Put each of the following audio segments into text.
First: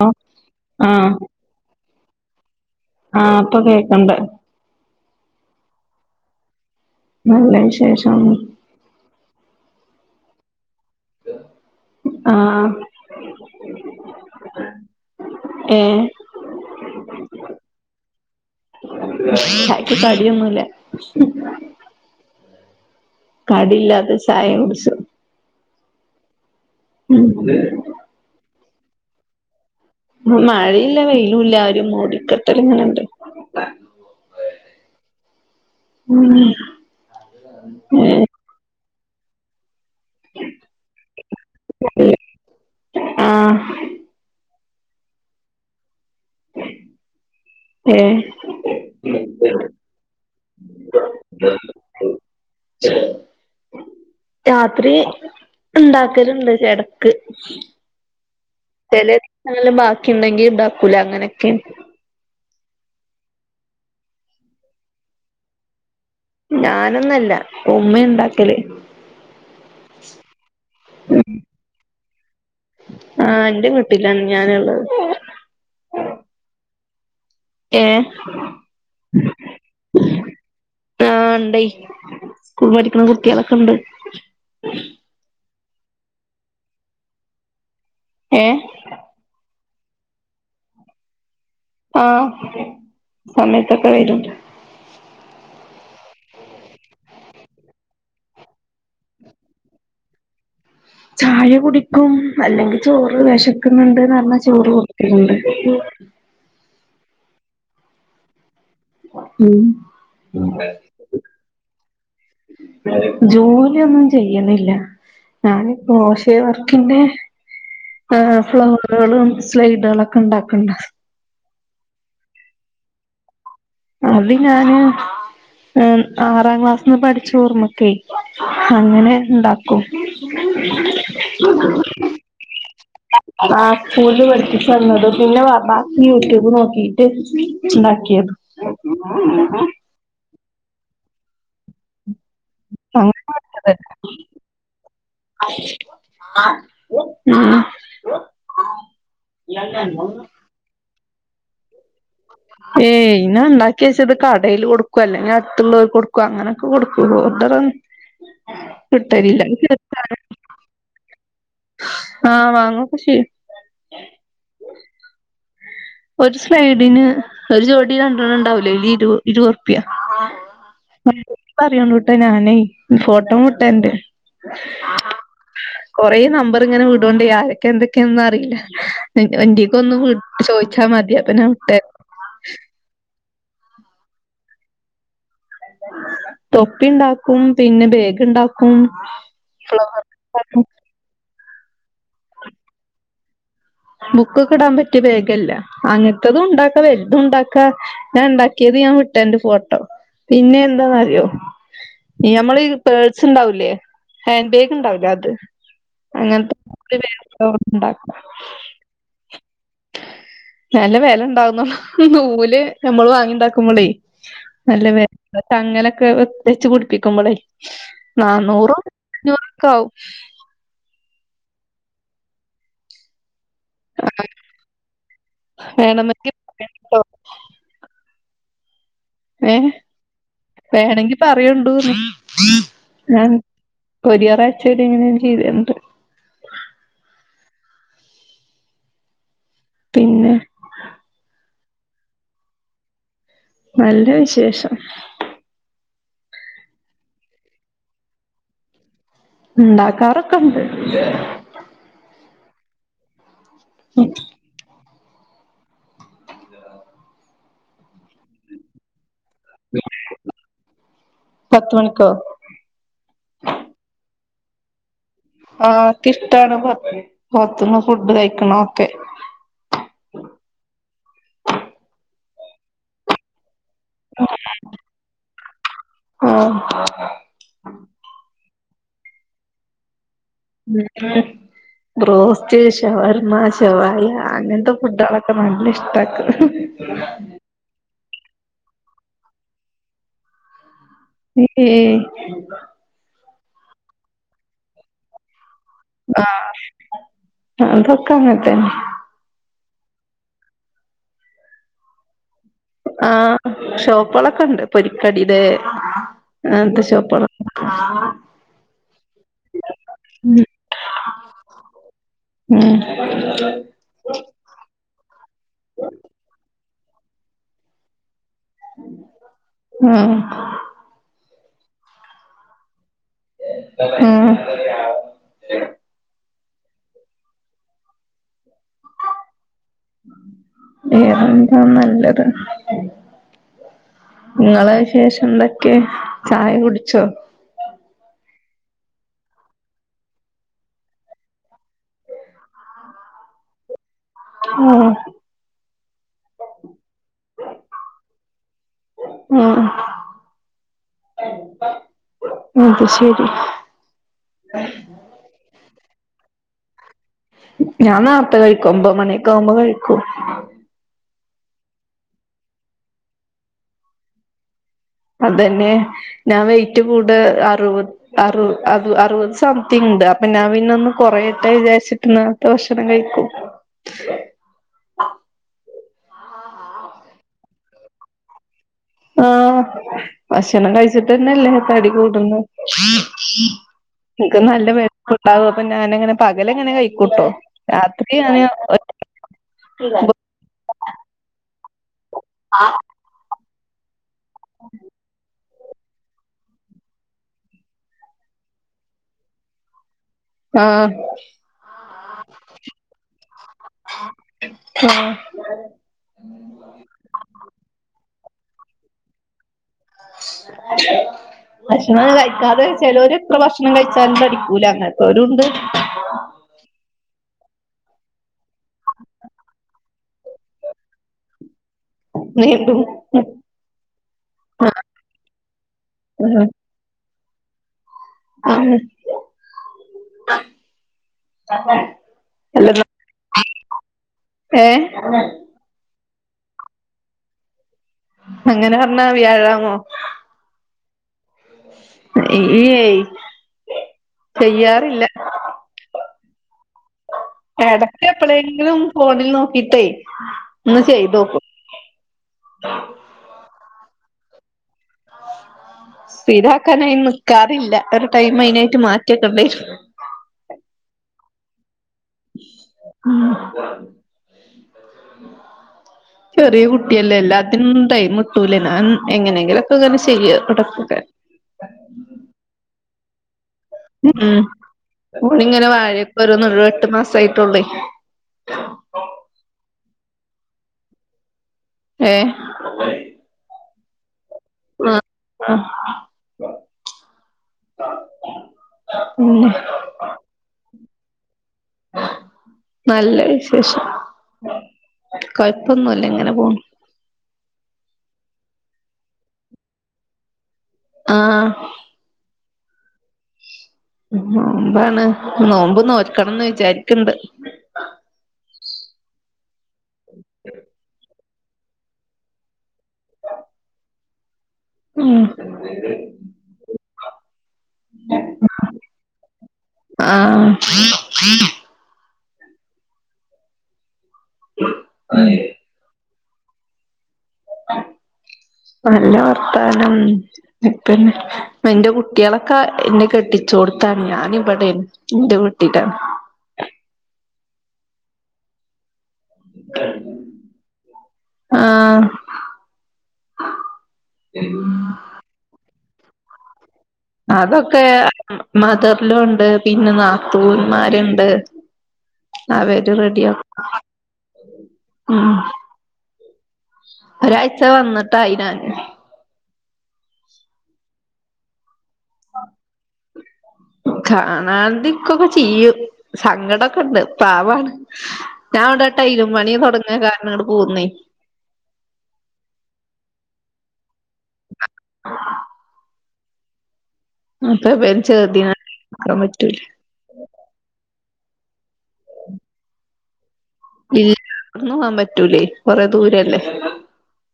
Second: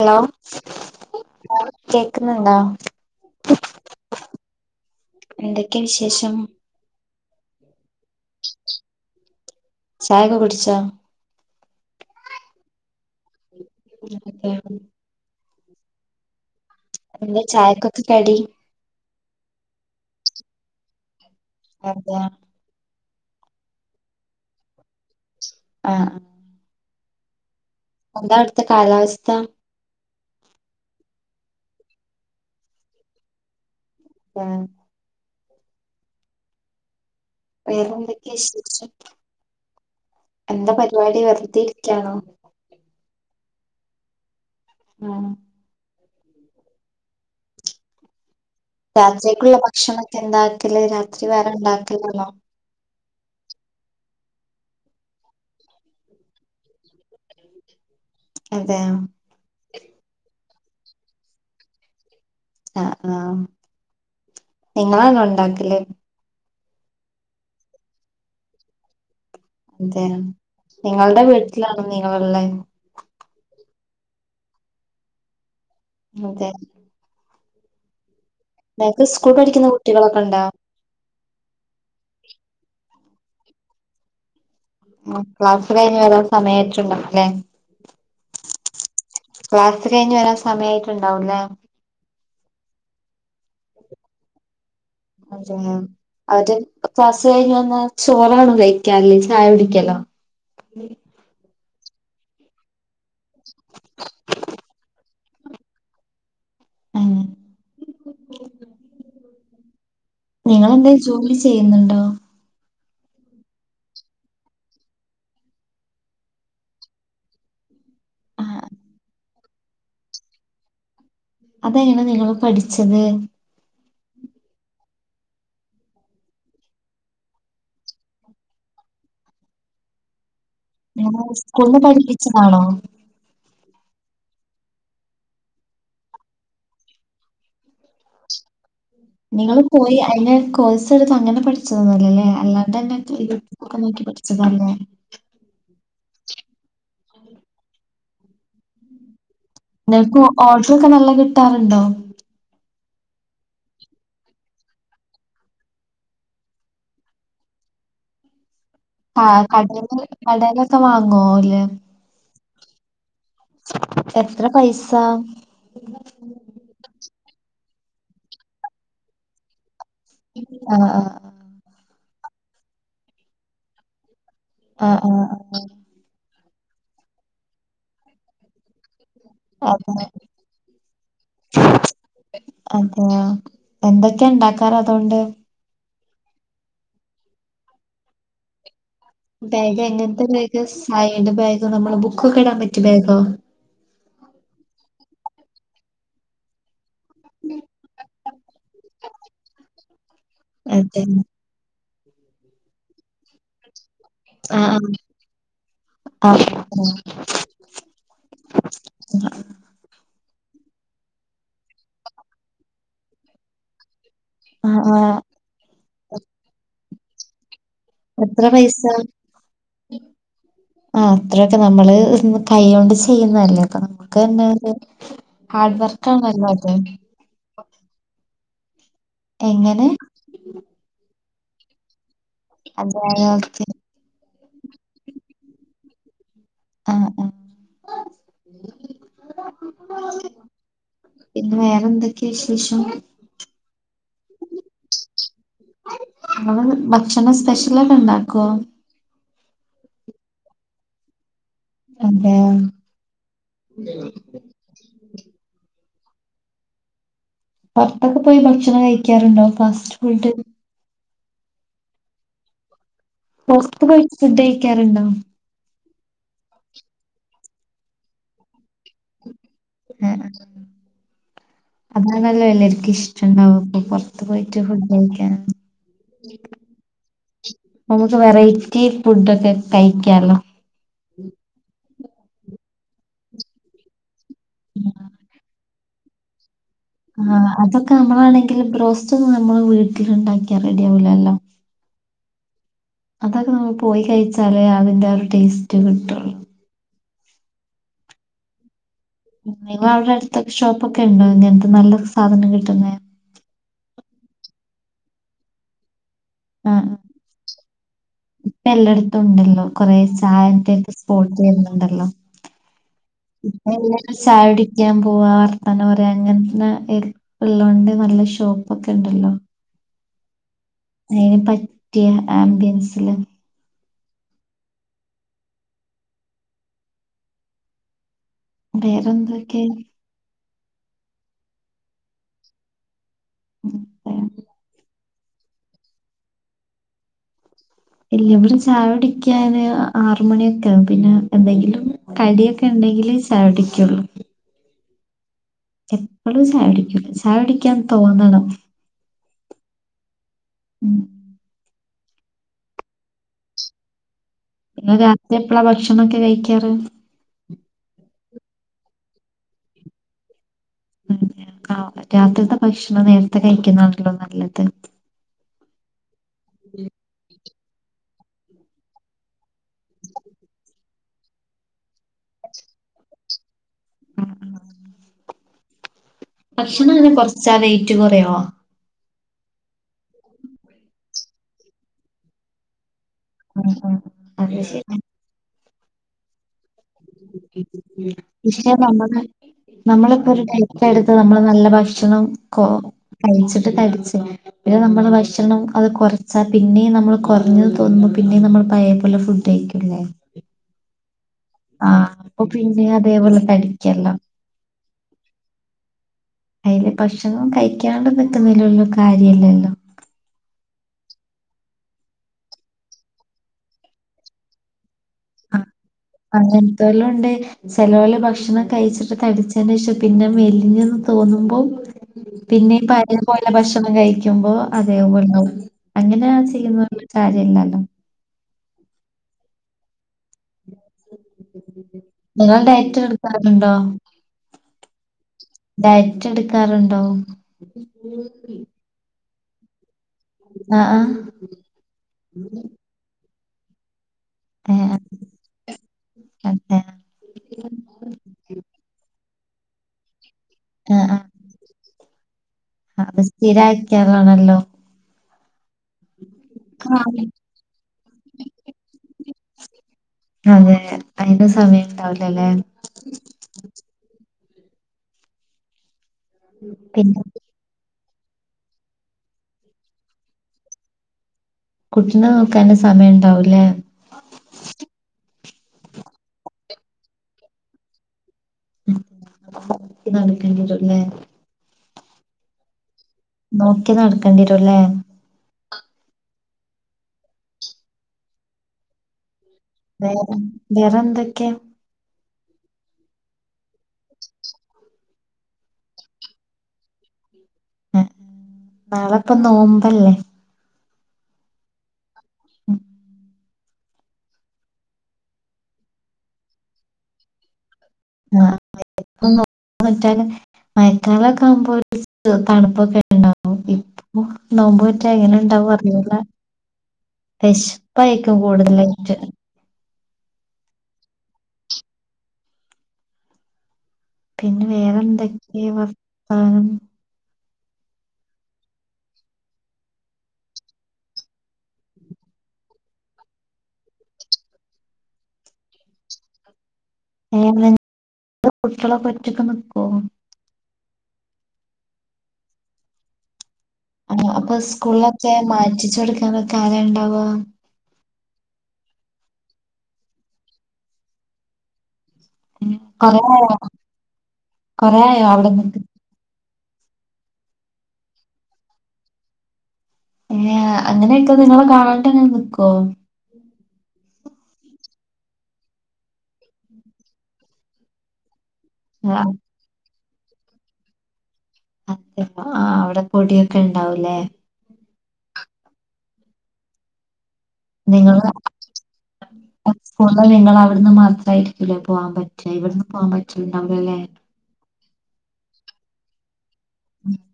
Hello കേക്കുന്നുണ്ടാ ആ ഇപ്പൊ കേക്കുണ്ട്. എന്തൊക്കെ വിശേഷം നല്ല വിശേഷം ചായയൊക്കെ കുടിച്ചാ? ആ. [unintelligible] ഏ എന്തേ ചായക്കൊക്കെ കടി ചായക്ക് കടിയെന്നു ഇല്ല അതാ കടില്ലാത്ത ചായ കുടിച്ചത് ആ ഉം എന്താ അവിടെത്തെ കാലാവസ്ഥ. മഴയില്ല വെയിലും ഇല്ല ഒരും മൂടികെട്ടലിങ്ങനെണ്ട് ആ ഉം ഏഹ് വേറെന്തൊക്കയ ശ് ഷേശം എന്താ പരിപാടി വെറുതെരിക്കാണോ? ആ ആ ഏ രാത്രിക്കുള്ള ഭക്ഷണം ഒക്കെ ഉണ്ടാക്കല് രാത്രി വേറെ ഉണ്ടാക്കില്ലന്നോ രാത്രി ഉണ്ടാക്കലണ്ട് ഇടക്ക് അതെയോ ചില ദിവസങ്ങളില് ബാക്കി ഉണ്ടെങ്കി ഉണ്ടാക്കൂല അങ്ങനൊക്കെ ആ ആ നിങ്ങളാണോ ഉണ്ടാക്കല് ഞാനൊന്നല്ല ഉമ്മ യുണ്ടാക്കല്. അതെയോ നിങ്ങളുടെ വീട്ടിലാണോ നിങ്ങളുള്ളെ ഇല്ല ഞാനിന്ന് അതെ. ഏ നിങ്ങക്ക് സ്കൂൾ പഠിക്കുന്ന കുട്ടികളൊക്കെ ഉണ്ടാ ആ ഇൻണ്ടെയ് സ്കൂളിൽ പഠിക്കണ കുട്ട്യോളൊക്കെ ഇൻണ്ട് ആ ക്ലാസ് കഴിഞ്ഞ് ഏതാണ്ട് സമയായിട്ടുണ്ടല്ലേ? ഏ, ക്ലാസ് കയിഞ്ഞ് വരാൻ സമയമായിട്ട്ണ്ടാവൂലേ? ആഹ, സമയത്തൊക്കെ വരും. അതെ. അവര് ക്ലാസ് കഴിഞ്ഞു വന്നാൽ ചോറാണോ കഴിക്ക്യ? അല്ലെങ്കി ചായ കുടിക്കലോ? ചായ കുടിക്കും. അല്ലെങ്കിൽ ചോറ് വിശക്കുന്നുണ്ട്ന്ന് പറഞ്ഞാൽ ചോറ് കൊടു ക്കലുണ്ട്, അഹ, ഉം.. നിങ്ങളെന്തേലും ജോലി ചെയ്യുന്നുണ്ടോ? ജോലിയൊന്നും ചെയ്യണില്ല. ഞാനീ കോശേ വർക്കിന്റെ ഏ ആഹ്. ഫ്ലവറുകളും സ്ലൈഡുകളൊക്കെ ഉണ്ടാക്ക്ണ്ട് അതെയ്ന്ന നിങ്ങള് പഠിച്ചത്? അത് ഞാന് ആ ആറാം ക്ലാസ്ന്ന് പഠിച്ച ഓർമ്മക്കേ അങ്ങനെ ഉണ്ടാക്കും. സ്കൂൾന്നു പഠിപ്പിച്ചതാണോ? ആ സ്കൂളിന്നു പഠിപ്പിച്ചെന്നത് പിന്നെ ബാക്കി യൂട്യൂബ് നോക്കിട്ട് ഉണ്ടാ ആക്കിയതും നിങ്ങൾ പോയി അയ്നൊരു കോഴ്സ് എടുത്ത് അങ്ങനെ പഠിച്ചതൊന്നുംഅല്ലല്ലേ? അല്ലാണ്ടെന്നേ [unintelligible] ന്നൊക്കെ നോക്കി പഠിച്ചതാല്ലേ? ആ [inaudible] നിക്ക് ഓർഡറൊക്കെ നല്ല കിട്ടാറുണ്ടോ? ഏയ് ഇങ്ങനെ ഇണ്ടാക്കി വെച്ചത് കടേൽ കൊടുക്കും അല്ലെങ്കിൽ അടുത്തുള്ളോൽക്ക് കൊടുക്കും അങ്ങനൊക്കെ കൊടുക്കുള്ളൂ ഓർഡർ [inaudible] ആ കിട്ടലില്ല കടേല് കടേലൊക്കെ വാങ്ങുവോ ഓല് ആ കൃഷി. എത്ര പൈസാ ഇതിന് ഒരു ജോടി രണ്ടെണ്ണം ഇണ്ടാവില്ലെ ലിരു ഇരു പ്യ ആഹ് ആഹ് [unintelligible] ഫോട്ടോ മൊത്തം എന്റെ ആഹ് ആഹ് നമ്പർ ഇങ്ങനെ വിടോണ്ടി ആരൊക്കെ എന്തൊക്കെയാന്നൊന്നും അറിയില്ല. എൻ എന്റീക്കൊന്നു അതെ വിട്ട് ചോദിച്ചാ മതി അപ്പപിന്നെ അതെയോ എന്തൊക്ക്യ എണ്ടാക്കാറ് അതോണ്ട് തൊപ്പി ഇണ്ടാക്കും പിന്നെ ബേഗിണ്ടാക്കും. ബാഗ് എങ്ങനത്തെ ബാഗ് സ്മൈലിടെ ബാഗോ നമ്മള് ബുക്കൊക്കെ ഇടാൻ പറ്റിയ ബാഗോ ബുക്കൊക്കെ ഇടാൻ പറ്റിയ ബാഗ് അല്ല. അങ്ങനത്തതും ഉണ്ടാ ക്കാ വെല്തും ഇണ്ടാക്കാ ഞാൻ ഇണ്ടാക്കിയത് ഞാൻ വിട്ടെണ്ട് ഫോട്ടോ പിന്നെ അതെ എന്താന്നറിയോ ഞമ്മളീ പേഴ്സ് ഇണ്ടാവൂലേ ഹാൻഡ് ബാഗ് ആഹ് ഇണ്ടാവില്ലേ അത് ആഹ് അങ്ങനത്ത [unintelligible] നല്ല വെല എണ്ടാവുന്നു നൂല് നമ്മള് വാങ്ങി ഇണ്ടാക്കുമ്പളെ ആഹ് നല്ല വെ ആഹ് [unintelligible] തങ്ങലൊക്കെ വെ വെച്ച് പിടിപ്പിക്കുമ്പളേ. എത്ര നാന്നൂറും പൈസ? അഞ്ഞൂറൊക്കാവും അത്രൊക്കെ നമ്മള് കയ്യോണ്ട് ചെയ്യുന്നല്ലെ നമുക്കന്നത് ഹാർഡ് വേണമെങ്കിൽ വർക്കാണല്ലോ അത് പറയണ്ടോ, ഏഹ് എങ്ങനെ? വേണെങ്കി പറയുണ്ടൂന്ന് അതെ ഞാൻ ഓക്കെ കൊരിയർ [unintelligible] ചെയ്തരണ്ട് ആഹ് അഹ് പിന്നെ വേറൊന്തൊക്കെയാ വിശേഷം നല്ല വിശേഷം. [unintelligible] ഭക്ഷണം സ്പെഷ്യലൊക്കെ ഇണ്ടാക്കോ? ഇണ്ടാക്കാറൊക്കെണ്ട്. അതെ. പൊറത്തൊക്കെ പോയി ഭക്ഷണം കഴിക്കാറുണ്ടോ ഫാസ്റ്റ് ഫുഡ്? പത്ത് മണിക്കോ? പുറത്ത് പോയി ഫുഡ് കഴിക്കാറുണ്ടോ? ആഹ് ഇക്കിഷ്ടാണ് [inaudible] പൊറത്തുന്ന് ഫുഡ് കഴിക്കണോ ഉം ഉം അതാണല്ലോ എല്ലാരിക്കും ഇഷ്ടുണ്ടാവാപ്പൊ. പുറത്ത് പോയിട്ട് ഫുഡ് കഴിക്കാന് പ്പ നമുക്ക് വെറൈ റ്റി ഫുഡൊക്കെ കഴി ഉം ബ്രോസ്റ്റ്, ഷവർമ, ഷവായ, അങ്ങനത്തെ ഫുഡുകളൊക്കെ നല്ല ഇഷ്ടാക്കും. ആഹ് അതൊക്കെ നമ്മളാണെങ്കിൽ ബ്രോസ്റ്റ് ഒന്ന് നമ്മള് വീട്ടിൽ ഉണ്ടാക്കിറ ഏയ്. അതൊക്കെ നമ്മൾ പോയി കഴിച്ചാലേ അതിന്റെ ആ ഒരു ടേസ്റ്റ് കിട്ടുള്ളു. ആഹ് അതൊക്കെങ്ങനെത്തന്നെ. നിങ്ങവിടെ അടുത്തൊക്കെ ഷോപ്പൊക്കെണ്ടോ ഇങ്ങനെത്തെ നല്ല സാധനം കിട്ടുന്നേ? ഷോപ്പുകളൊക്കെണ്ട് പൊരിക്കടീടെ അങ്ങനെത്തെ ഷോപ്പുകളുണ്ട്. ഇപ്പെല്ലാടിത്തും ഉണ്ടല്ലോ കൊറെ ചായന്റൊക്കെ സ്പോർട്ട് വരുന്നുണ്ടല്ലോ. ഉം ഇപ്പെല്ലാരും ചായ കുടിക്കാൻ പോവാ വർത്താനം പറയാ അങ്ങനത്തെ തിരക്കുള്ളകൊണ്ട് നല്ല ഷോപ്പൊക്കെണ്ടല്ലോ. ആഹ് അതിന് പറ്റിയ ആംബിയൻസില്. ആഹ്. വേറെന്തൊക്കെ? വേറെന്താ നല്ലത് ഉം പറയാം. നിങ്ങളെ ശേഷം എന്തക്കെ ചായ കുടിച്ചോ? ഇല്ലവിടെ ചായ കുടിക്കാന് ആറുമണിയൊക്കാവും പിന്നെ എന്തെങ്കിലും കടിയൊക്കെ ഇണ്ടങ്കില് ചായടിക്കുള്ളൂ ആഹ [unintelligible] എപ്പോഴും ചെയ്യുടിക്കും ചെയ്യുഡീക്കാൻ തോന്നണം ഉം അത ശരി ങ്ങൾ രാത് എപ്പളാ ഭക്ഷണൊക്കെ കഴിക്കാറ് ഞാൻ നാർത്ത കഴിക്കും ഒമ്പ മണിയക്കെ ആവുമ്പോ കഴിക്കും ആ രാത്രിത്തെ ഭക്ഷണം നേരത്തെ കഴിക്കുന്നാണല്ലോ നല്ലത് അതന്നെ ഞാൻ വയിറ്റ് കൂട് അറുപത്റ അ അറുപത് സംതിങ് ഉണ്ട് അപ്പൊ ഞാൻ പിന്നെ ഒന്ന് കൊറ ഇട്ട വിചാരിച്ചിട്ട ഭക്ഷണം കഴിക്കും ഭക്ഷണം അങ്ങനെ കൊറച്ചാ വയറ്റ് കുറോ ആഹ ഭക്ഷണം കഴിച്ചിട്ട്ന്നല്ലേ തടി കൂടുന്നു ഉം ഉം എ അത് നല്ല ശരിയാ വളപ്പുണ്ടാാവും അപ്പൊ ഞാനങ്ങനെ പകലങ്ങനെ കഴിക്ക കട്ടോ രാത്രി അന നമ്മളിപ്പോൊ ഒരു ഡൈറ്റ് എടുത്ത് നമ്മള് നല്ല ഭക്ഷണം കൊ കഴിച്ചിട്ട കഴ ഇ നമ്മള് ഭക്ഷണം അത് കുറച്ചാ പിന്നെയും നമ്മൾ കുറഞ്ഞത് തോന്നുമ്പ പിന്നേും നമ്മൾ പയ പോല ഫുഡ് കഴിക്കുംല്ലേ ആഹ ആഹ അപ്പൊ പിന്നെ അതേപോലെ തടിക്കല്ലാം ആഹ് അയ്ൽ ഭക്ഷണം കഴിക്കാണ്ട നിക്കുന്നെലൊന്നും കാര്യല്ലല്ലോ [inaudible] ഭക്ഷണം കഴിക്കാതെ ചിലവർ ഇത്ര ഭക്ഷണം കഴിച്ചാലും തഠിക്കൂല അങ്ങെ ആ അങ്ങനത്തെല്ലാം ഉണ്ട് ചെലവല ഭക്ഷണം കഴിച്ചിട്ട് തടിച്ചേേഷം പിന്നെ മെല്ലിഞ്ഞന്ന് തോന്നുമ്പോൾ പിന്നെ നീണ്ടും പരി പോലെ ഭക്ഷണം കഴിക്കുമ്പോ അതേപള്ളു അങ്ങനെയ ആഹ് ചെയ്യുന്ന കാര്യ ഇല്ലല്ലോ ആ നിങ്ങൾ ഡയറ്റർ എടുക്കാറുണ്ടോ ഏ െടുക്കാറുണ്ടോ അങ്ങനെ പറഞ്ഞാ വ്യാഴാമോ ആഹ് ആഹ്. [inaudible] ആഹ ചെയ്യാറില്ല അ ഇടക്ക എപ്പഴെങ്കിലും ഫോണിൽ നോക്കിട്ടേ ഒന്ന് ആ ചെയ്തോക്കും അത് സ്ഥിര ആക്കാുള്ളാണല്ലോ ആ, സ്ഥിരയ്ക്കാനായൻ നിക്കാറില്ല ഒരു ടൈം അയി മാറ്റിയക്ക ഉണ്ട അയിന്റെ സമയം ഉണ്ടാവലല്ലേ ചെറിയ കുട്ടിയല്ലേല്ല പിന്നെ എല്ലാത്തിനൊന്നും ടെ ട്ടൂലെ ഞൻ എങ്ങനെങ്കിലൊക്കെ അങ്ങനെ ചെയ്യുക തുടക്കക്ക കുട്ടിനെ നോക്കാനും സമയം ഉണ്ടാവില്ലേ ഉം ഓണ ഇങ്ങനെ വാഴയൊക്കെോന്ന എട്ട് മാസായിട്ടുള്ളേ നടക്കണ്ടിട്ടല്ലേ ഏ നോക്കി നടക്കണ്ടിരൂല്ലേ ഉം വേറെ വേറെന്തൊക്കെയാ? നല്ല വിശേഷം കൊഴപ്പൊന്നുമല്ല എങ്ങനെ പോണ് നാളെ ഇപ്പൊ നോമ്പല്ലേ ആഹ ഉം നോമ്പാണ് നോമ്പ്നോക്കണംന്ന് വിചാരിക്ക്ണ്ട് ആ [unintelligible] മയക്കാല [unintelligible] തണുപ്പൊക്കെ ഉണ്ടാവും ഇപ്പൊ നോമ്പോറ്റ ഉം എങ്ങനെ ഇണ്ടാവാറിഞ്ഞുടാ. വിഷപ്പായിക്കും കൂടുതലായിട്ട്. ആഹ് പിന്നെ വേറെന്തൊക്കെയ വർത്താനം? നല്ല വർത്താനം. പിന്നെ എന്റെ കുട്ടികളൊക്കെ എന്നെ കെട്ടി ചോടത്താന ആകേ [unintelligible] [inaudible] ഏ കുട്ടികളൊക്കെ ഒറ്റക്കെ നിക്കുവോ? ആഹ്. ആ അപ്പൊ സ്കൂളിലൊക്കെ മാറ്റിച്ചു കൊടുക്കാനൊക്കെ ആരാ ഉണ്ടാവുക അതൊക്കെ മദർലോ ഉണ്ട് പിന്നെ നാത്തൂന്മാരുണ്ട്. ആവര് കൊറേ റെഡിയ ആയോ [unintelligible] കൊറേ ആയോ ഉം. അവിടെ നിക്ക് ഒരാഴ്ച വന്നിട്ടായി ഞാന്. ഏ അങ്ങനെയൊക്കെ നിങ്ങളെ കാണാണ്ടങ്ങനെ നിക്കുവോ? കാണാതിക്കൊക്കെ ചെയ്യും. സങ്കടൊക്കെണ്ട് പാവാണ് ഞാൻ ആ ഇവിടൊട്ടായിയിലും പണിയ തുടങ്ങാൻ കാരണം ഇങ്ങടെ പോകുന്നേ. അതെ ആ അവിടെ പൊടിയൊക്കെ ഉണ്ടാവൂലേ. [unintelligible] അപ്പൊ ഇവൻ നിങ്ങള് ചെറുതിനെ നോക്കാൻ പറ്റൂല നിങ്ങ അവിടുന്ന് മാത്ര ആയിരിക്കില്ലേ പോകാൻ പറ്റ ഇവിടന്ന് പോകാൻ പറ്റുണ്ടാവില്ലല്ലേ ഇല്ല നടന്ന് പോവാൻ പറ്റൂലേ കൊറെ ദൂരല്ലേ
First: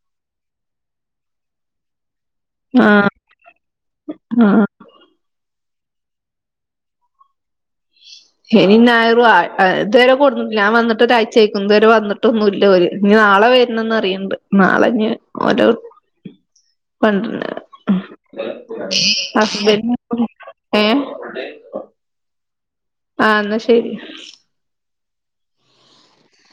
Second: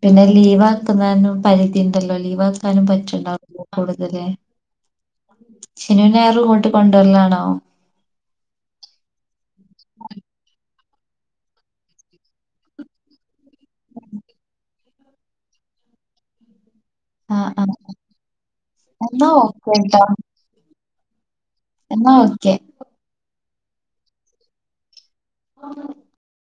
പിന്നെ ലീവ് ആക്കുന്നും പരിധീണ്ടല്ലോ ലീവക്കാനും ആഹ് പറ്റുണ്ടാവില്ല. കൂടുതല് ആഹ് ശനിയും ഞായറും ഇങ്ങോട്ട് കൊണ്ടുവരൽ ആണോ? ശനിയും ഞായറും അ ഇത്രേര കൊണ്ട് വന്നിട്ട് ഇ ഞാൻ വന്നി ഒരാഴ്ചയിരിക്കും ഇതുവരെ വന്നിട്ടൊന്നും ഇല്ല ഓരു ഇനി നാളെ വരണന്ന് പറിയണ്ട് നാളെ ഇനി [inaudible] ആഹ് എന്നാ [unintelligible] എന്ന ഓക്കെ ആ എന്നാ ശരി [inaudible]